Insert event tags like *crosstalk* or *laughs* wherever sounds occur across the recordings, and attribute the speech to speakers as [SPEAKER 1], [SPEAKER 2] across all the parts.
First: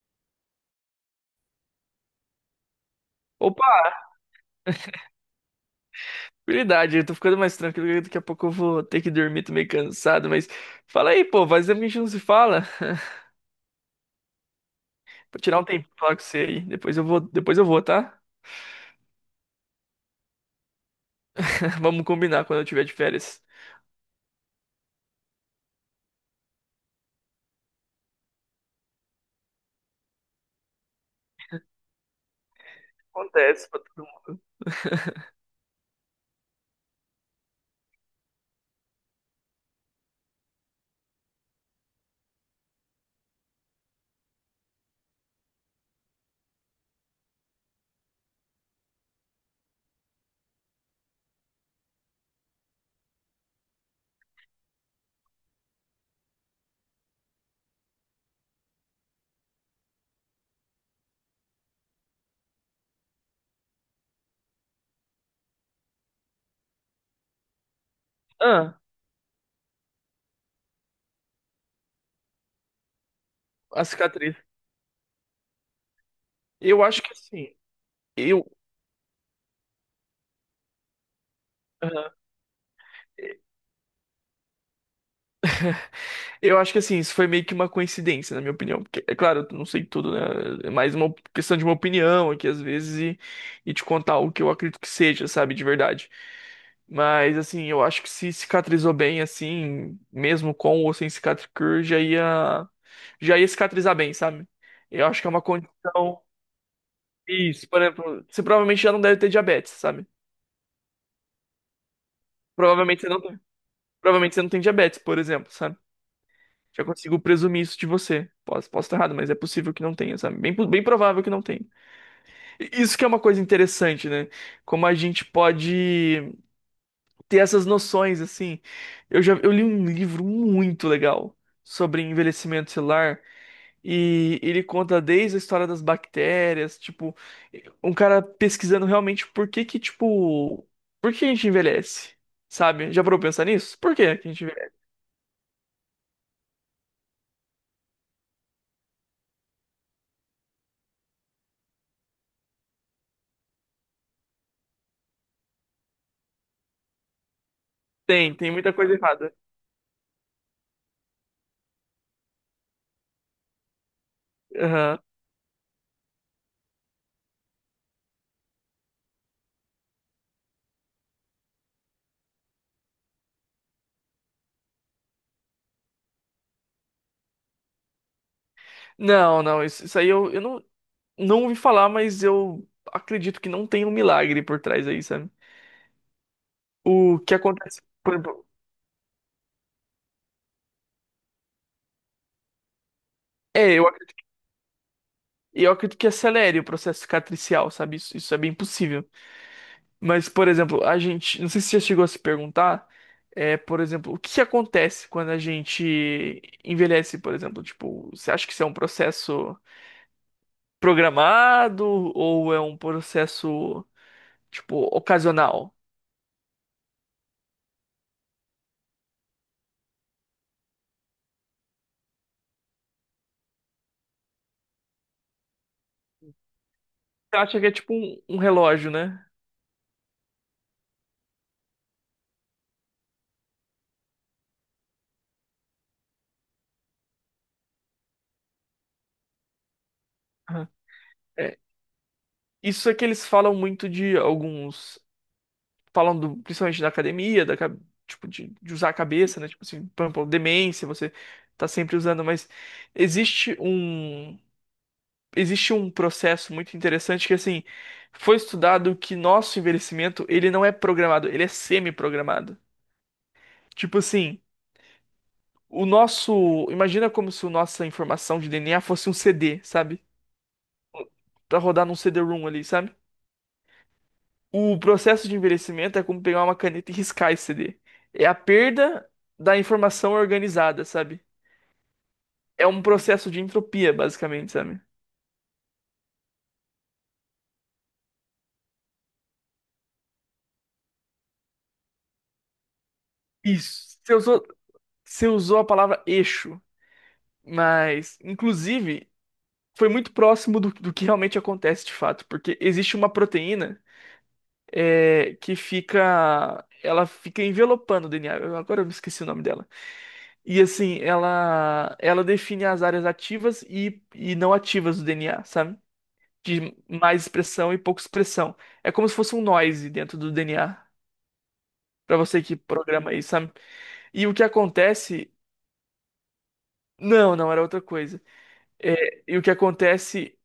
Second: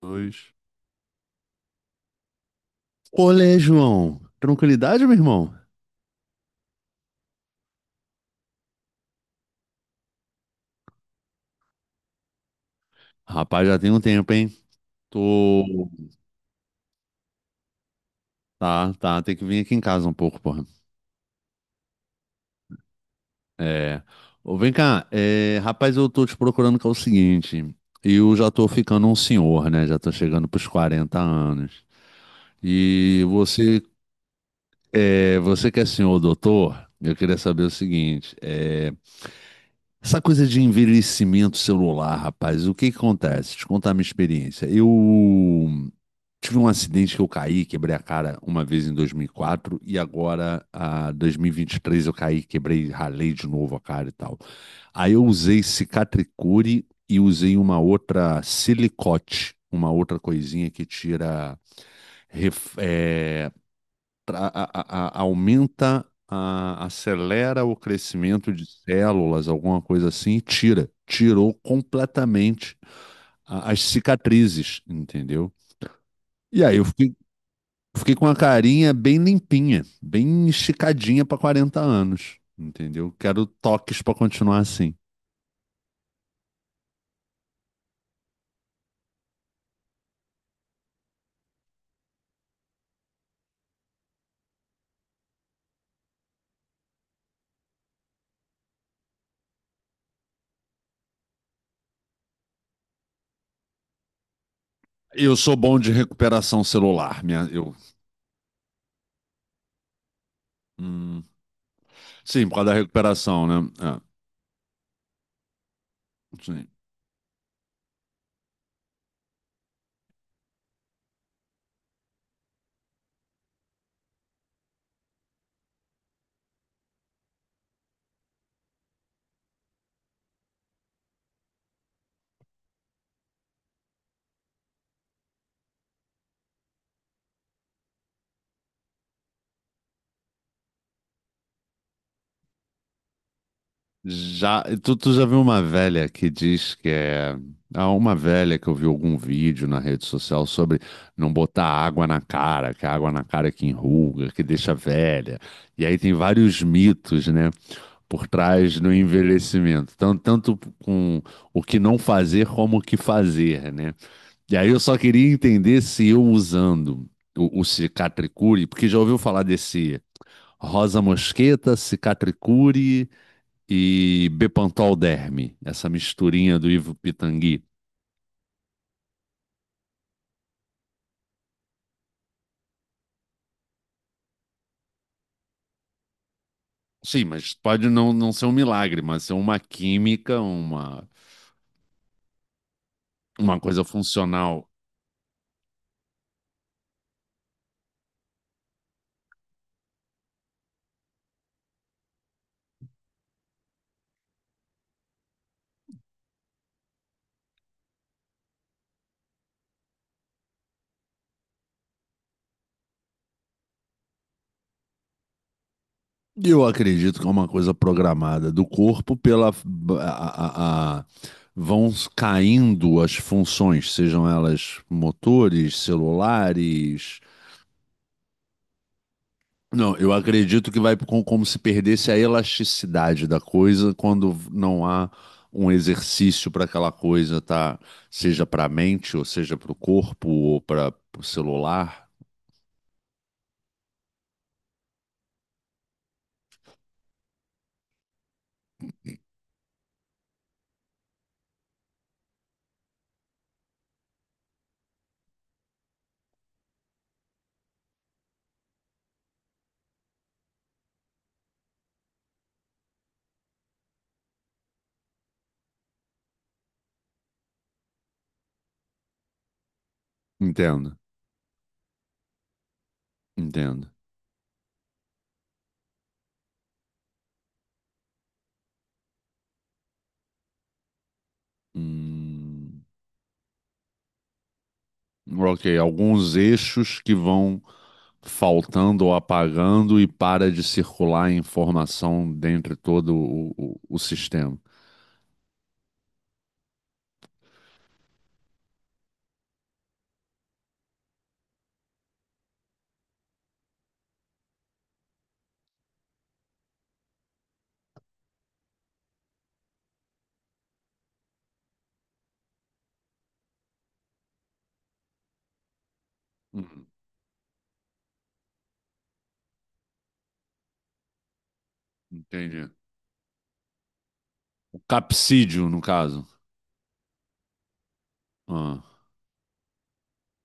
[SPEAKER 1] Dois. Olê,
[SPEAKER 2] Opa,
[SPEAKER 1] João. Tranquilidade, meu irmão?
[SPEAKER 2] habilidade, eu tô ficando mais tranquilo, que daqui a pouco eu vou ter que dormir, tô meio cansado, mas fala aí, pô, faz tempo que a gente não se fala. *laughs*
[SPEAKER 1] Rapaz, já tem um tempo, hein?
[SPEAKER 2] Vou tirar um tempo
[SPEAKER 1] Tô.
[SPEAKER 2] pra falar com você aí, depois eu vou, tá?
[SPEAKER 1] Tá, tá. Tem que vir aqui em casa um pouco, porra.
[SPEAKER 2] *laughs* Vamos combinar quando eu tiver de férias.
[SPEAKER 1] É. Ô, vem cá. Rapaz, eu tô te procurando que é o seguinte. Eu já tô ficando um senhor, né? Já tô chegando pros 40 anos. E
[SPEAKER 2] Acontece pra
[SPEAKER 1] você,
[SPEAKER 2] todo mundo. *laughs*
[SPEAKER 1] você que é senhor doutor, eu queria saber o seguinte. Essa coisa de envelhecimento celular, rapaz, o que que acontece? Te contar a minha experiência. Eu. Tive um acidente que eu caí, quebrei a cara uma vez em 2004 e quatro e agora, a 2023, eu caí, quebrei, ralei de novo a cara e tal. Aí eu usei cicatricure e usei uma outra silicote, uma outra coisinha que tira, ref- é, aumenta, acelera o crescimento de
[SPEAKER 2] Ah,
[SPEAKER 1] células, alguma coisa assim, e tira. Tirou completamente as
[SPEAKER 2] a cicatriz.
[SPEAKER 1] cicatrizes, entendeu? E aí
[SPEAKER 2] Eu
[SPEAKER 1] eu
[SPEAKER 2] acho que
[SPEAKER 1] fiquei
[SPEAKER 2] assim,
[SPEAKER 1] Fiquei com uma
[SPEAKER 2] eu,
[SPEAKER 1] carinha bem limpinha, bem esticadinha para quarenta
[SPEAKER 2] Aham.
[SPEAKER 1] anos, entendeu? Quero toques para continuar assim.
[SPEAKER 2] Eu acho que assim, isso foi meio que uma coincidência, na minha opinião. Porque, é claro, eu não sei tudo, né? É mais uma questão de uma opinião aqui, às vezes, e te contar o que eu acredito que seja, sabe, de verdade. Mas, assim, eu acho que se cicatrizou bem, assim, mesmo com ou sem cicatricure, já ia cicatrizar bem, sabe? Eu acho que é
[SPEAKER 1] Eu
[SPEAKER 2] uma
[SPEAKER 1] sou bom de
[SPEAKER 2] condição.
[SPEAKER 1] recuperação celular,
[SPEAKER 2] Isso, por exemplo, você provavelmente já não deve ter diabetes, sabe?
[SPEAKER 1] hum, sim, por causa da
[SPEAKER 2] Provavelmente você não tem,
[SPEAKER 1] recuperação, né? Ah,
[SPEAKER 2] provavelmente você não tem diabetes, por exemplo, sabe?
[SPEAKER 1] sim.
[SPEAKER 2] Já consigo presumir isso de você. Posso estar errado, mas é possível que não tenha, sabe? Bem, bem provável que não tenha. E isso que é uma coisa interessante, né? Como a gente pode ter essas noções, assim. Eu já eu li um livro muito legal sobre envelhecimento celular e ele conta desde a história das bactérias, tipo, um cara pesquisando realmente por que que, tipo, por que a gente envelhece, sabe? Já parou pra pensar nisso? Por que que a gente
[SPEAKER 1] Já,
[SPEAKER 2] envelhece?
[SPEAKER 1] tu já viu uma velha que diz que é, há uma velha que eu vi algum vídeo na rede social sobre não botar água na cara, que a água na cara é que enruga, que deixa velha. E aí tem vários mitos, né? Por
[SPEAKER 2] Tem muita
[SPEAKER 1] trás do
[SPEAKER 2] coisa errada.
[SPEAKER 1] envelhecimento, tanto, tanto com o que não fazer como o que fazer, né? E aí eu só
[SPEAKER 2] Aham.
[SPEAKER 1] queria entender se eu usando o cicatricure, porque já ouviu falar desse rosa mosqueta, cicatricure e bepantol derme, essa misturinha do Ivo Pitangui.
[SPEAKER 2] Não, não, isso aí eu não, não ouvi falar, mas eu acredito que não tem um milagre por trás aí, sabe? O
[SPEAKER 1] Sim,
[SPEAKER 2] que
[SPEAKER 1] mas
[SPEAKER 2] acontece,
[SPEAKER 1] pode não,
[SPEAKER 2] por
[SPEAKER 1] não ser
[SPEAKER 2] exemplo,
[SPEAKER 1] um milagre, mas ser uma química, uma
[SPEAKER 2] é,
[SPEAKER 1] coisa funcional.
[SPEAKER 2] eu acredito que acelere o processo cicatricial, sabe? Isso é bem possível. Mas, por exemplo, a gente, não sei se você já chegou a se perguntar, é, por exemplo, o que que acontece quando a gente envelhece, por exemplo? Tipo, você acha que isso é um processo programado ou é um processo, tipo, ocasional?
[SPEAKER 1] Eu acredito que é uma coisa programada do corpo pela a- vão caindo as funções, sejam elas motores, celulares.
[SPEAKER 2] Você acha que é tipo um relógio, né?
[SPEAKER 1] Não, eu acredito que vai como se perdesse a elasticidade da coisa quando não há um exercício para aquela coisa, tá? Seja para a mente, ou seja para o corpo, ou para o
[SPEAKER 2] É,
[SPEAKER 1] celular.
[SPEAKER 2] isso é que eles falam muito de alguns. Falam principalmente da academia, tipo, de usar a cabeça, né? Tipo assim, por exemplo, demência, você tá sempre usando, mas existe um. Existe um processo muito interessante que, assim, foi estudado que nosso envelhecimento, ele não é programado, ele é semi-programado. Tipo assim, o nosso. Imagina como se a nossa informação de DNA fosse um CD, sabe?
[SPEAKER 1] Entendo,
[SPEAKER 2] Pra rodar num CD-ROM ali, sabe?
[SPEAKER 1] entendo.
[SPEAKER 2] O processo de envelhecimento é como pegar uma caneta e riscar esse CD. É a perda da informação organizada, sabe? É um
[SPEAKER 1] Hum,
[SPEAKER 2] processo de entropia, basicamente, sabe?
[SPEAKER 1] ok, alguns eixos que vão faltando ou apagando e para de circular a informação dentro de todo o, o-
[SPEAKER 2] Isso.
[SPEAKER 1] o
[SPEAKER 2] Você usou,
[SPEAKER 1] sistema.
[SPEAKER 2] você usou a palavra eixo, mas, inclusive, foi muito próximo do que realmente acontece de fato, porque existe uma proteína é, que fica. Ela fica envelopando o DNA. Agora eu me esqueci o nome dela. E assim, ela define as áreas ativas e não ativas do DNA, sabe? De
[SPEAKER 1] Uhum.
[SPEAKER 2] mais expressão e pouca expressão. É como se fosse um noise dentro do DNA, pra você que
[SPEAKER 1] Entendi.
[SPEAKER 2] programa isso, sabe? E o que
[SPEAKER 1] O
[SPEAKER 2] acontece.
[SPEAKER 1] capsídio, no caso.
[SPEAKER 2] Não, não, era outra coisa.
[SPEAKER 1] Ah.
[SPEAKER 2] É, e o que acontece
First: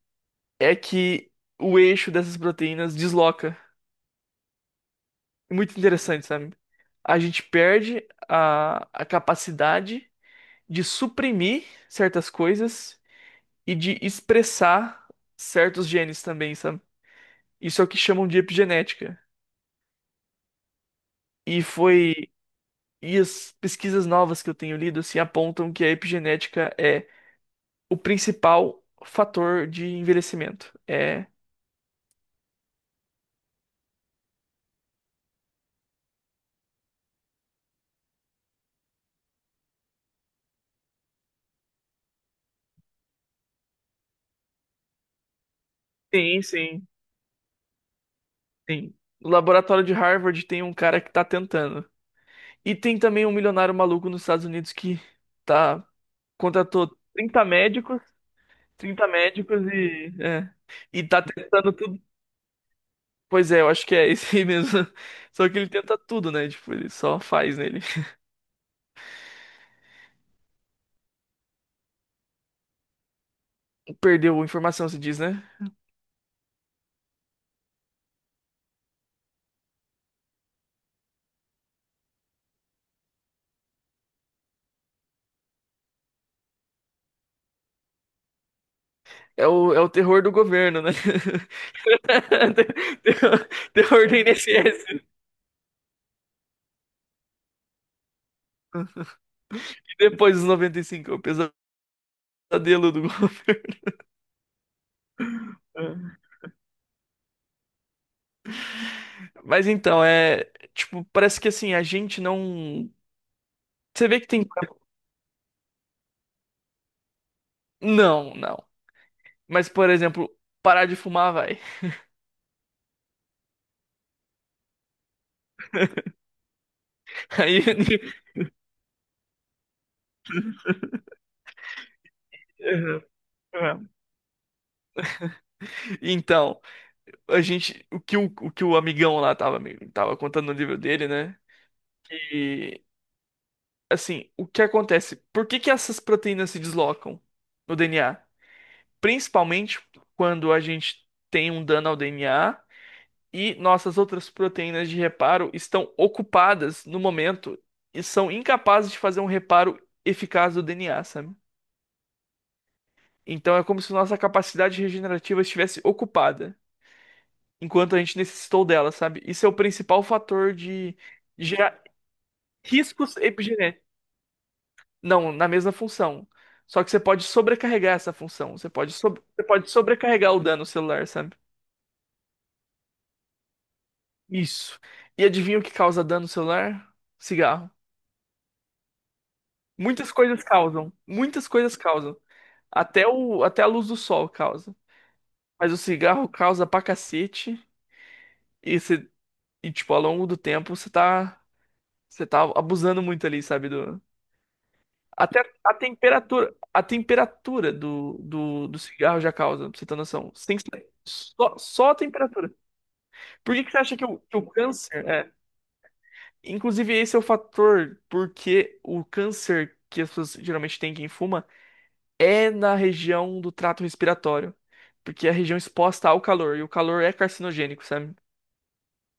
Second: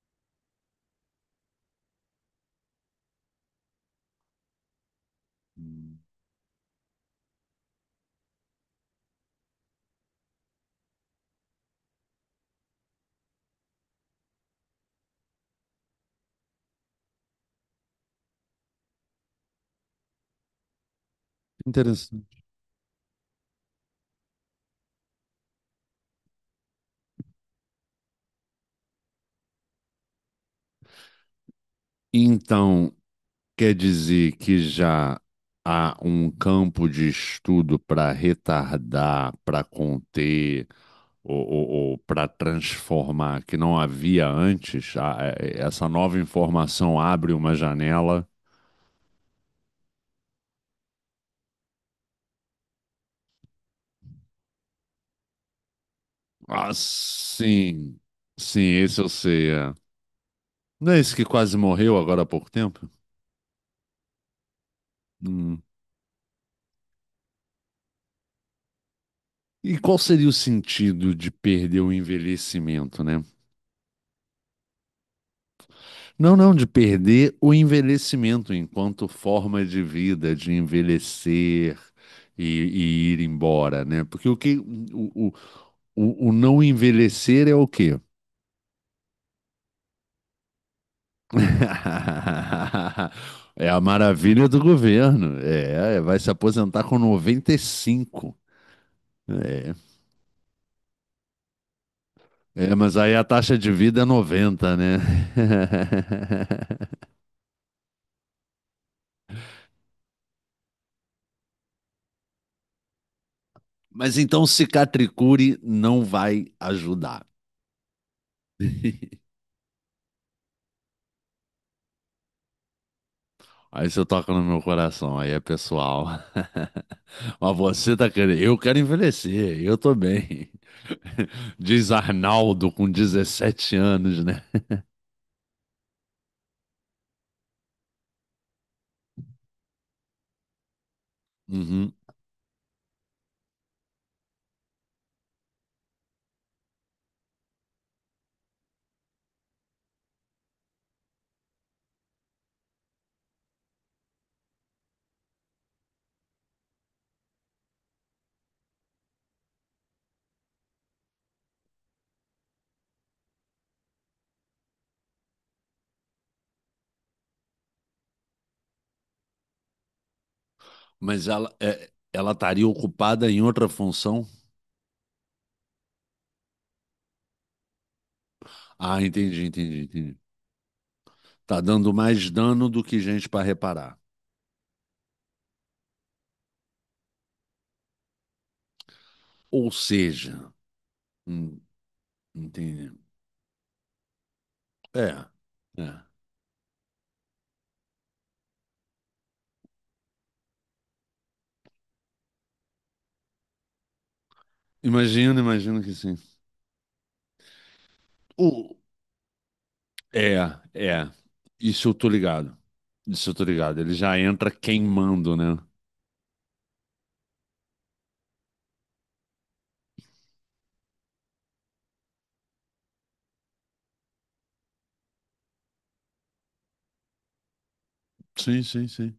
[SPEAKER 2] é que o eixo dessas proteínas desloca. É muito
[SPEAKER 1] hum,
[SPEAKER 2] interessante, sabe? A gente perde a capacidade de suprimir certas coisas e de expressar certos genes também, sabe? Isso é o que chamam de epigenética. E foi
[SPEAKER 1] Interessante.
[SPEAKER 2] E as pesquisas novas que eu tenho lido se apontam que a epigenética é o principal fator de envelhecimento. É.
[SPEAKER 1] Então, quer dizer que já há um campo de estudo para retardar, para conter, ou para transformar que não havia antes? Ah, essa nova
[SPEAKER 2] Sim, sim,
[SPEAKER 1] informação abre uma janela.
[SPEAKER 2] sim. No laboratório de Harvard tem um cara que tá tentando. E tem também um milionário maluco nos Estados Unidos que tá
[SPEAKER 1] Ah,
[SPEAKER 2] contratou 30
[SPEAKER 1] sim.
[SPEAKER 2] médicos,
[SPEAKER 1] Sim, esse
[SPEAKER 2] 30
[SPEAKER 1] eu sei.
[SPEAKER 2] médicos
[SPEAKER 1] É.
[SPEAKER 2] e é,
[SPEAKER 1] Não é
[SPEAKER 2] e
[SPEAKER 1] esse
[SPEAKER 2] tá
[SPEAKER 1] que quase
[SPEAKER 2] tentando
[SPEAKER 1] morreu
[SPEAKER 2] tudo.
[SPEAKER 1] agora há pouco tempo?
[SPEAKER 2] Pois é, eu acho que é esse aí mesmo. *laughs* Só que
[SPEAKER 1] Hum.
[SPEAKER 2] ele tenta tudo, né? Tipo, ele só faz, nele.
[SPEAKER 1] E qual seria o sentido de perder o envelhecimento, né?
[SPEAKER 2] Ele perdeu informação, se diz, né?
[SPEAKER 1] Não, não, de perder o envelhecimento enquanto forma de vida, de envelhecer e ir embora, né? Porque o que o, o, o não envelhecer é o quê?
[SPEAKER 2] É o terror do governo, né? *laughs*
[SPEAKER 1] *laughs*
[SPEAKER 2] Terror,
[SPEAKER 1] É a
[SPEAKER 2] terror do
[SPEAKER 1] maravilha do
[SPEAKER 2] INSS.
[SPEAKER 1] governo. É, vai se aposentar com 95. É.
[SPEAKER 2] E depois dos 95, é o
[SPEAKER 1] É,
[SPEAKER 2] pesadelo
[SPEAKER 1] mas
[SPEAKER 2] do
[SPEAKER 1] aí a taxa de
[SPEAKER 2] governo.
[SPEAKER 1] vida é 90, né? *laughs*
[SPEAKER 2] Mas então, é. Tipo, parece que assim, a gente não. Você
[SPEAKER 1] Mas
[SPEAKER 2] vê que
[SPEAKER 1] então
[SPEAKER 2] tem.
[SPEAKER 1] cicatricure não vai ajudar.
[SPEAKER 2] Não, não.
[SPEAKER 1] *laughs*
[SPEAKER 2] Mas, por exemplo, parar de fumar vai.
[SPEAKER 1] Aí você toca no meu coração, aí é pessoal.
[SPEAKER 2] *laughs*
[SPEAKER 1] *laughs* Mas
[SPEAKER 2] Aí.
[SPEAKER 1] você tá querendo, eu quero envelhecer, eu tô bem. *laughs* Diz Arnaldo com
[SPEAKER 2] Uhum,
[SPEAKER 1] dezessete
[SPEAKER 2] uhum.
[SPEAKER 1] anos, né? *laughs*
[SPEAKER 2] Então, a gente. O que o amigão lá tava contando no livro dele, né?
[SPEAKER 1] Uhum.
[SPEAKER 2] Assim, o que acontece? Por que que essas proteínas se deslocam no DNA? Principalmente quando a gente tem um dano ao DNA e nossas outras proteínas de reparo estão ocupadas no momento e são incapazes de fazer um reparo eficaz do DNA, sabe? Então é como se nossa capacidade regenerativa estivesse ocupada enquanto a gente necessitou dela, sabe? Isso é o principal fator de
[SPEAKER 1] Mas ela,
[SPEAKER 2] gerar
[SPEAKER 1] é, ela estaria
[SPEAKER 2] riscos
[SPEAKER 1] ocupada em outra
[SPEAKER 2] epigenéticos.
[SPEAKER 1] função?
[SPEAKER 2] Não, na mesma função. Só que você pode sobrecarregar essa função.
[SPEAKER 1] Ah,
[SPEAKER 2] Você
[SPEAKER 1] entendi,
[SPEAKER 2] pode
[SPEAKER 1] entendi, entendi.
[SPEAKER 2] sobrecarregar o dano celular, sabe?
[SPEAKER 1] Tá dando mais dano do que gente para reparar.
[SPEAKER 2] Isso. E adivinha o que causa dano celular? Cigarro.
[SPEAKER 1] Ou
[SPEAKER 2] Muitas coisas
[SPEAKER 1] seja,
[SPEAKER 2] causam.
[SPEAKER 1] Hum, entendi.
[SPEAKER 2] Até até a luz do sol causa.
[SPEAKER 1] É,
[SPEAKER 2] Mas o
[SPEAKER 1] é.
[SPEAKER 2] cigarro causa pra cacete. E, você, e tipo, ao longo do tempo, você tá abusando muito ali, sabe? Do,
[SPEAKER 1] Imagino,
[SPEAKER 2] até
[SPEAKER 1] imagino que sim.
[SPEAKER 2] a temperatura
[SPEAKER 1] O...
[SPEAKER 2] do cigarro já causa, pra você ter noção.
[SPEAKER 1] É, é.
[SPEAKER 2] Só,
[SPEAKER 1] Isso
[SPEAKER 2] só
[SPEAKER 1] eu
[SPEAKER 2] a
[SPEAKER 1] tô
[SPEAKER 2] temperatura.
[SPEAKER 1] ligado. Isso eu tô
[SPEAKER 2] Por que que você
[SPEAKER 1] ligado. Ele
[SPEAKER 2] acha que
[SPEAKER 1] já
[SPEAKER 2] o
[SPEAKER 1] entra
[SPEAKER 2] câncer é?
[SPEAKER 1] queimando, né?
[SPEAKER 2] Inclusive, esse é o fator porque o câncer que as pessoas geralmente têm quem fuma é na região do trato respiratório. Porque é a região exposta ao calor, e o calor é carcinogênico, sabe?
[SPEAKER 1] Sim, sim, sim.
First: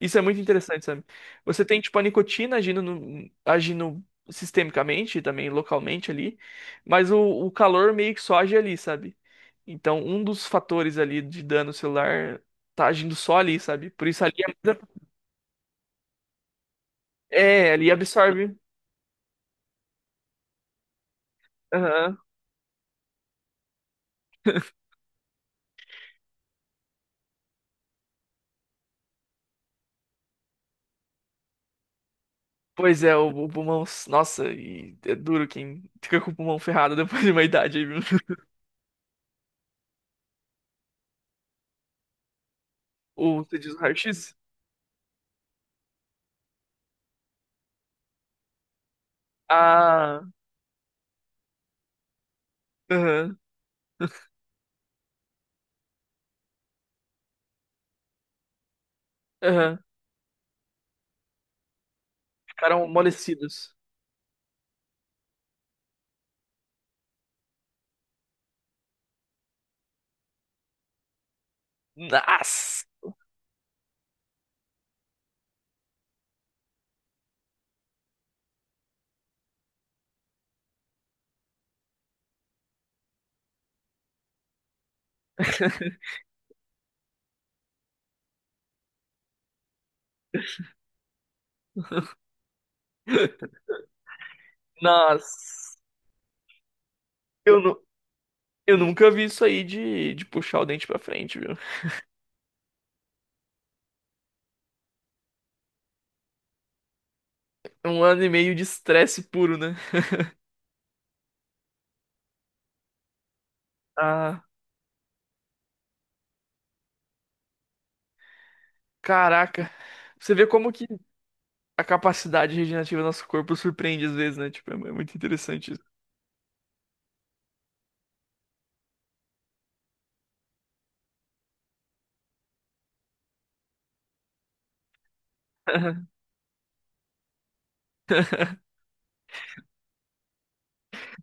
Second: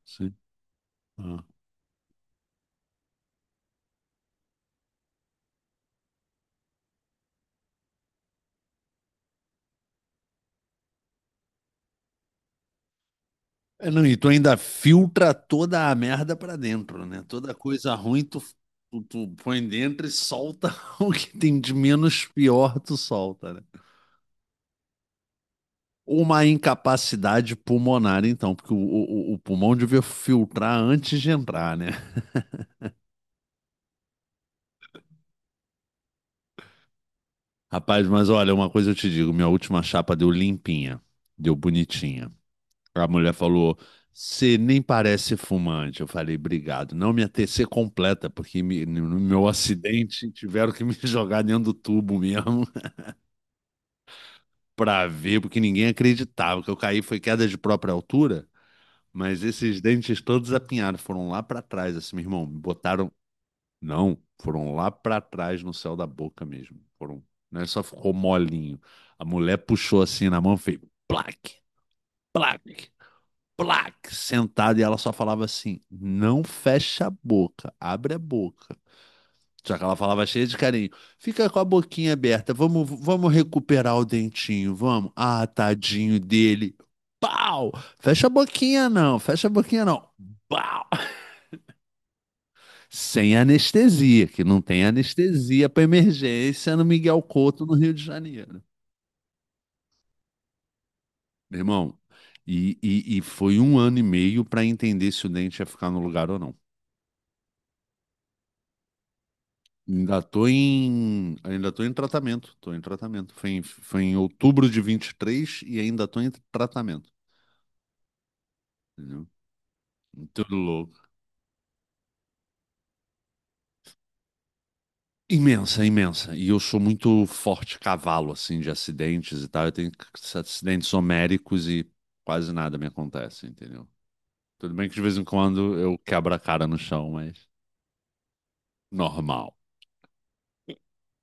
[SPEAKER 2] Isso é
[SPEAKER 1] Sim.
[SPEAKER 2] muito interessante, sabe?
[SPEAKER 1] Ah.
[SPEAKER 2] Você tem, tipo, a nicotina agindo, no- agindo sistemicamente, e também localmente ali, mas o, o calor meio que só age ali, sabe? Então, um dos fatores ali de dano celular tá agindo só ali,
[SPEAKER 1] É,
[SPEAKER 2] sabe?
[SPEAKER 1] não,
[SPEAKER 2] Por
[SPEAKER 1] e
[SPEAKER 2] isso
[SPEAKER 1] tu
[SPEAKER 2] ali
[SPEAKER 1] ainda filtra toda a merda pra dentro, né? Toda
[SPEAKER 2] é, é, ali
[SPEAKER 1] coisa ruim tu,
[SPEAKER 2] absorve.
[SPEAKER 1] tu põe dentro e solta *laughs* o que tem de
[SPEAKER 2] Aham.
[SPEAKER 1] menos pior, tu solta, né?
[SPEAKER 2] *laughs*
[SPEAKER 1] Uma incapacidade pulmonar, então, porque o pulmão devia filtrar antes de entrar, né?
[SPEAKER 2] Pois é, o pulmão. Nossa, e é duro quem fica com o pulmão ferrado *laughs* depois de uma idade aí, viu?
[SPEAKER 1] Rapaz, mas olha, uma coisa eu te digo, minha última chapa deu limpinha, deu bonitinha. A mulher
[SPEAKER 2] Ou você diz
[SPEAKER 1] falou,
[SPEAKER 2] o raio-x?
[SPEAKER 1] você nem parece fumante. Eu falei, obrigado. Não, minha TC completa, porque no meu
[SPEAKER 2] Ah,
[SPEAKER 1] acidente tiveram que me *laughs* jogar dentro do tubo mesmo
[SPEAKER 2] aham,
[SPEAKER 1] *laughs* pra ver, porque ninguém acreditava. O que eu caí foi queda de própria altura, mas
[SPEAKER 2] aham.
[SPEAKER 1] esses dentes todos apinhados, foram lá pra trás, assim, meu irmão,
[SPEAKER 2] Ficaram
[SPEAKER 1] botaram.
[SPEAKER 2] amolecidos.
[SPEAKER 1] Não, foram lá para trás no céu da boca mesmo. Foram, não é só ficou molinho. A mulher puxou assim na mão e fez plaque,
[SPEAKER 2] Nossa!
[SPEAKER 1] plaque, plaque, sentada e ela só falava assim: "Não fecha a boca, abre a boca". Só que ela falava cheia de carinho. Fica com a boquinha aberta. Vamos, vamos recuperar o dentinho, vamos. Ah, tadinho dele. Pau! Fecha a boquinha não, fecha a boquinha não. Pau! Sem
[SPEAKER 2] *laughs*
[SPEAKER 1] anestesia, que não tem anestesia
[SPEAKER 2] Nossa!
[SPEAKER 1] para emergência no Miguel
[SPEAKER 2] Eu,
[SPEAKER 1] Couto, no
[SPEAKER 2] nu-
[SPEAKER 1] Rio de Janeiro.
[SPEAKER 2] eu nunca vi isso aí de puxar o dente pra frente, viu?
[SPEAKER 1] Meu irmão, e foi um ano e meio para entender se o dente ia ficar no lugar ou não.
[SPEAKER 2] É 1 ano e meio de estresse puro, né?
[SPEAKER 1] Ainda tô em tratamento, tô em tratamento. Foi em
[SPEAKER 2] Ah,
[SPEAKER 1] outubro de 23 e ainda tô em tratamento. Entendeu?
[SPEAKER 2] caraca. Você vê
[SPEAKER 1] Tudo
[SPEAKER 2] como que
[SPEAKER 1] louco.
[SPEAKER 2] a capacidade regenerativa do nosso corpo surpreende às vezes, né? Tipo, é muito interessante isso.
[SPEAKER 1] Imensa, imensa. E eu sou muito forte cavalo, assim, de acidentes e tal. Eu tenho acidentes homéricos e quase nada me acontece, entendeu? Tudo bem que de vez em quando eu
[SPEAKER 2] *laughs*
[SPEAKER 1] quebro a cara no chão, mas normal.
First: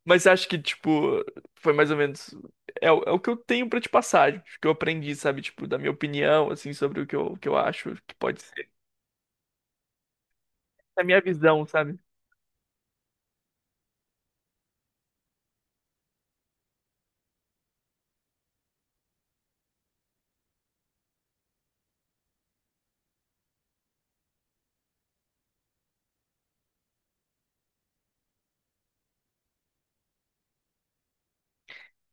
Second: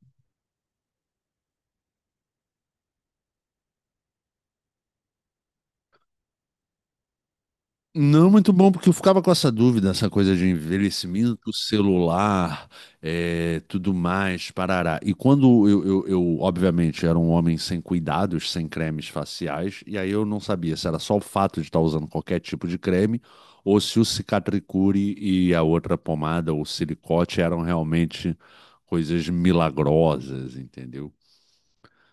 [SPEAKER 2] Mas acho que, tipo, foi mais ou menos. É, é o que eu tenho pra te passar, o que eu aprendi, sabe? Tipo, da minha opinião, assim, sobre o que eu acho que
[SPEAKER 1] Não,
[SPEAKER 2] pode
[SPEAKER 1] muito
[SPEAKER 2] ser.
[SPEAKER 1] bom, porque eu ficava com essa dúvida, essa coisa de
[SPEAKER 2] Da minha
[SPEAKER 1] envelhecimento
[SPEAKER 2] visão, sabe?
[SPEAKER 1] celular, é, tudo mais, parará. E quando eu, obviamente, era um homem sem cuidados, sem cremes faciais, e aí eu não sabia se era só o fato de estar usando qualquer tipo de creme, ou se o Cicatricure e a outra pomada, ou silicote, eram realmente coisas milagrosas, entendeu?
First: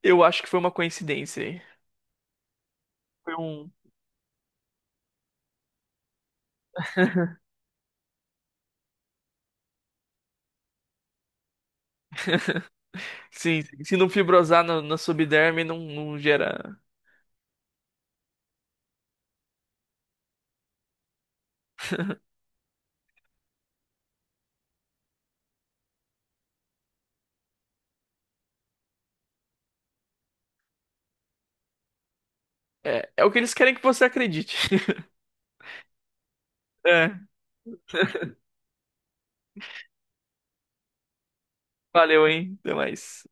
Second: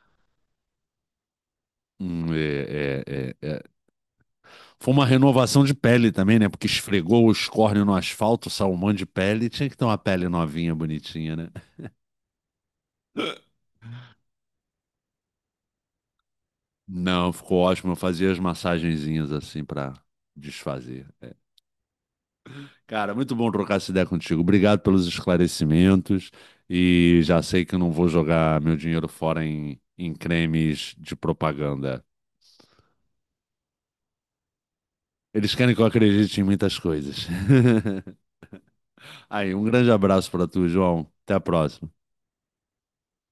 [SPEAKER 2] Eu acho que foi uma coincidência aí.
[SPEAKER 1] Hum, é,
[SPEAKER 2] Foi
[SPEAKER 1] é, é,
[SPEAKER 2] um.
[SPEAKER 1] Foi uma renovação de pele também, né? Porque esfregou o
[SPEAKER 2] *laughs*
[SPEAKER 1] escórnio no asfalto, salmão de pele. Tinha que ter uma pele novinha, bonitinha, né?
[SPEAKER 2] Sim, sim. Se não fibrosar na subderme, não gera.
[SPEAKER 1] Não, ficou ótimo. Eu fazia as massagenzinhas assim pra desfazer. Cara, muito bom trocar essa ideia contigo. Obrigado pelos esclarecimentos. E já sei que eu não vou jogar meu dinheiro fora em cremes de propaganda.
[SPEAKER 2] É, é o que eles querem que você acredite. *laughs*
[SPEAKER 1] Eles querem que eu acredite em muitas
[SPEAKER 2] É,
[SPEAKER 1] coisas. *laughs* Aí, um grande abraço pra tu, João. Até a próxima.
[SPEAKER 2] valeu, hein? Até mais.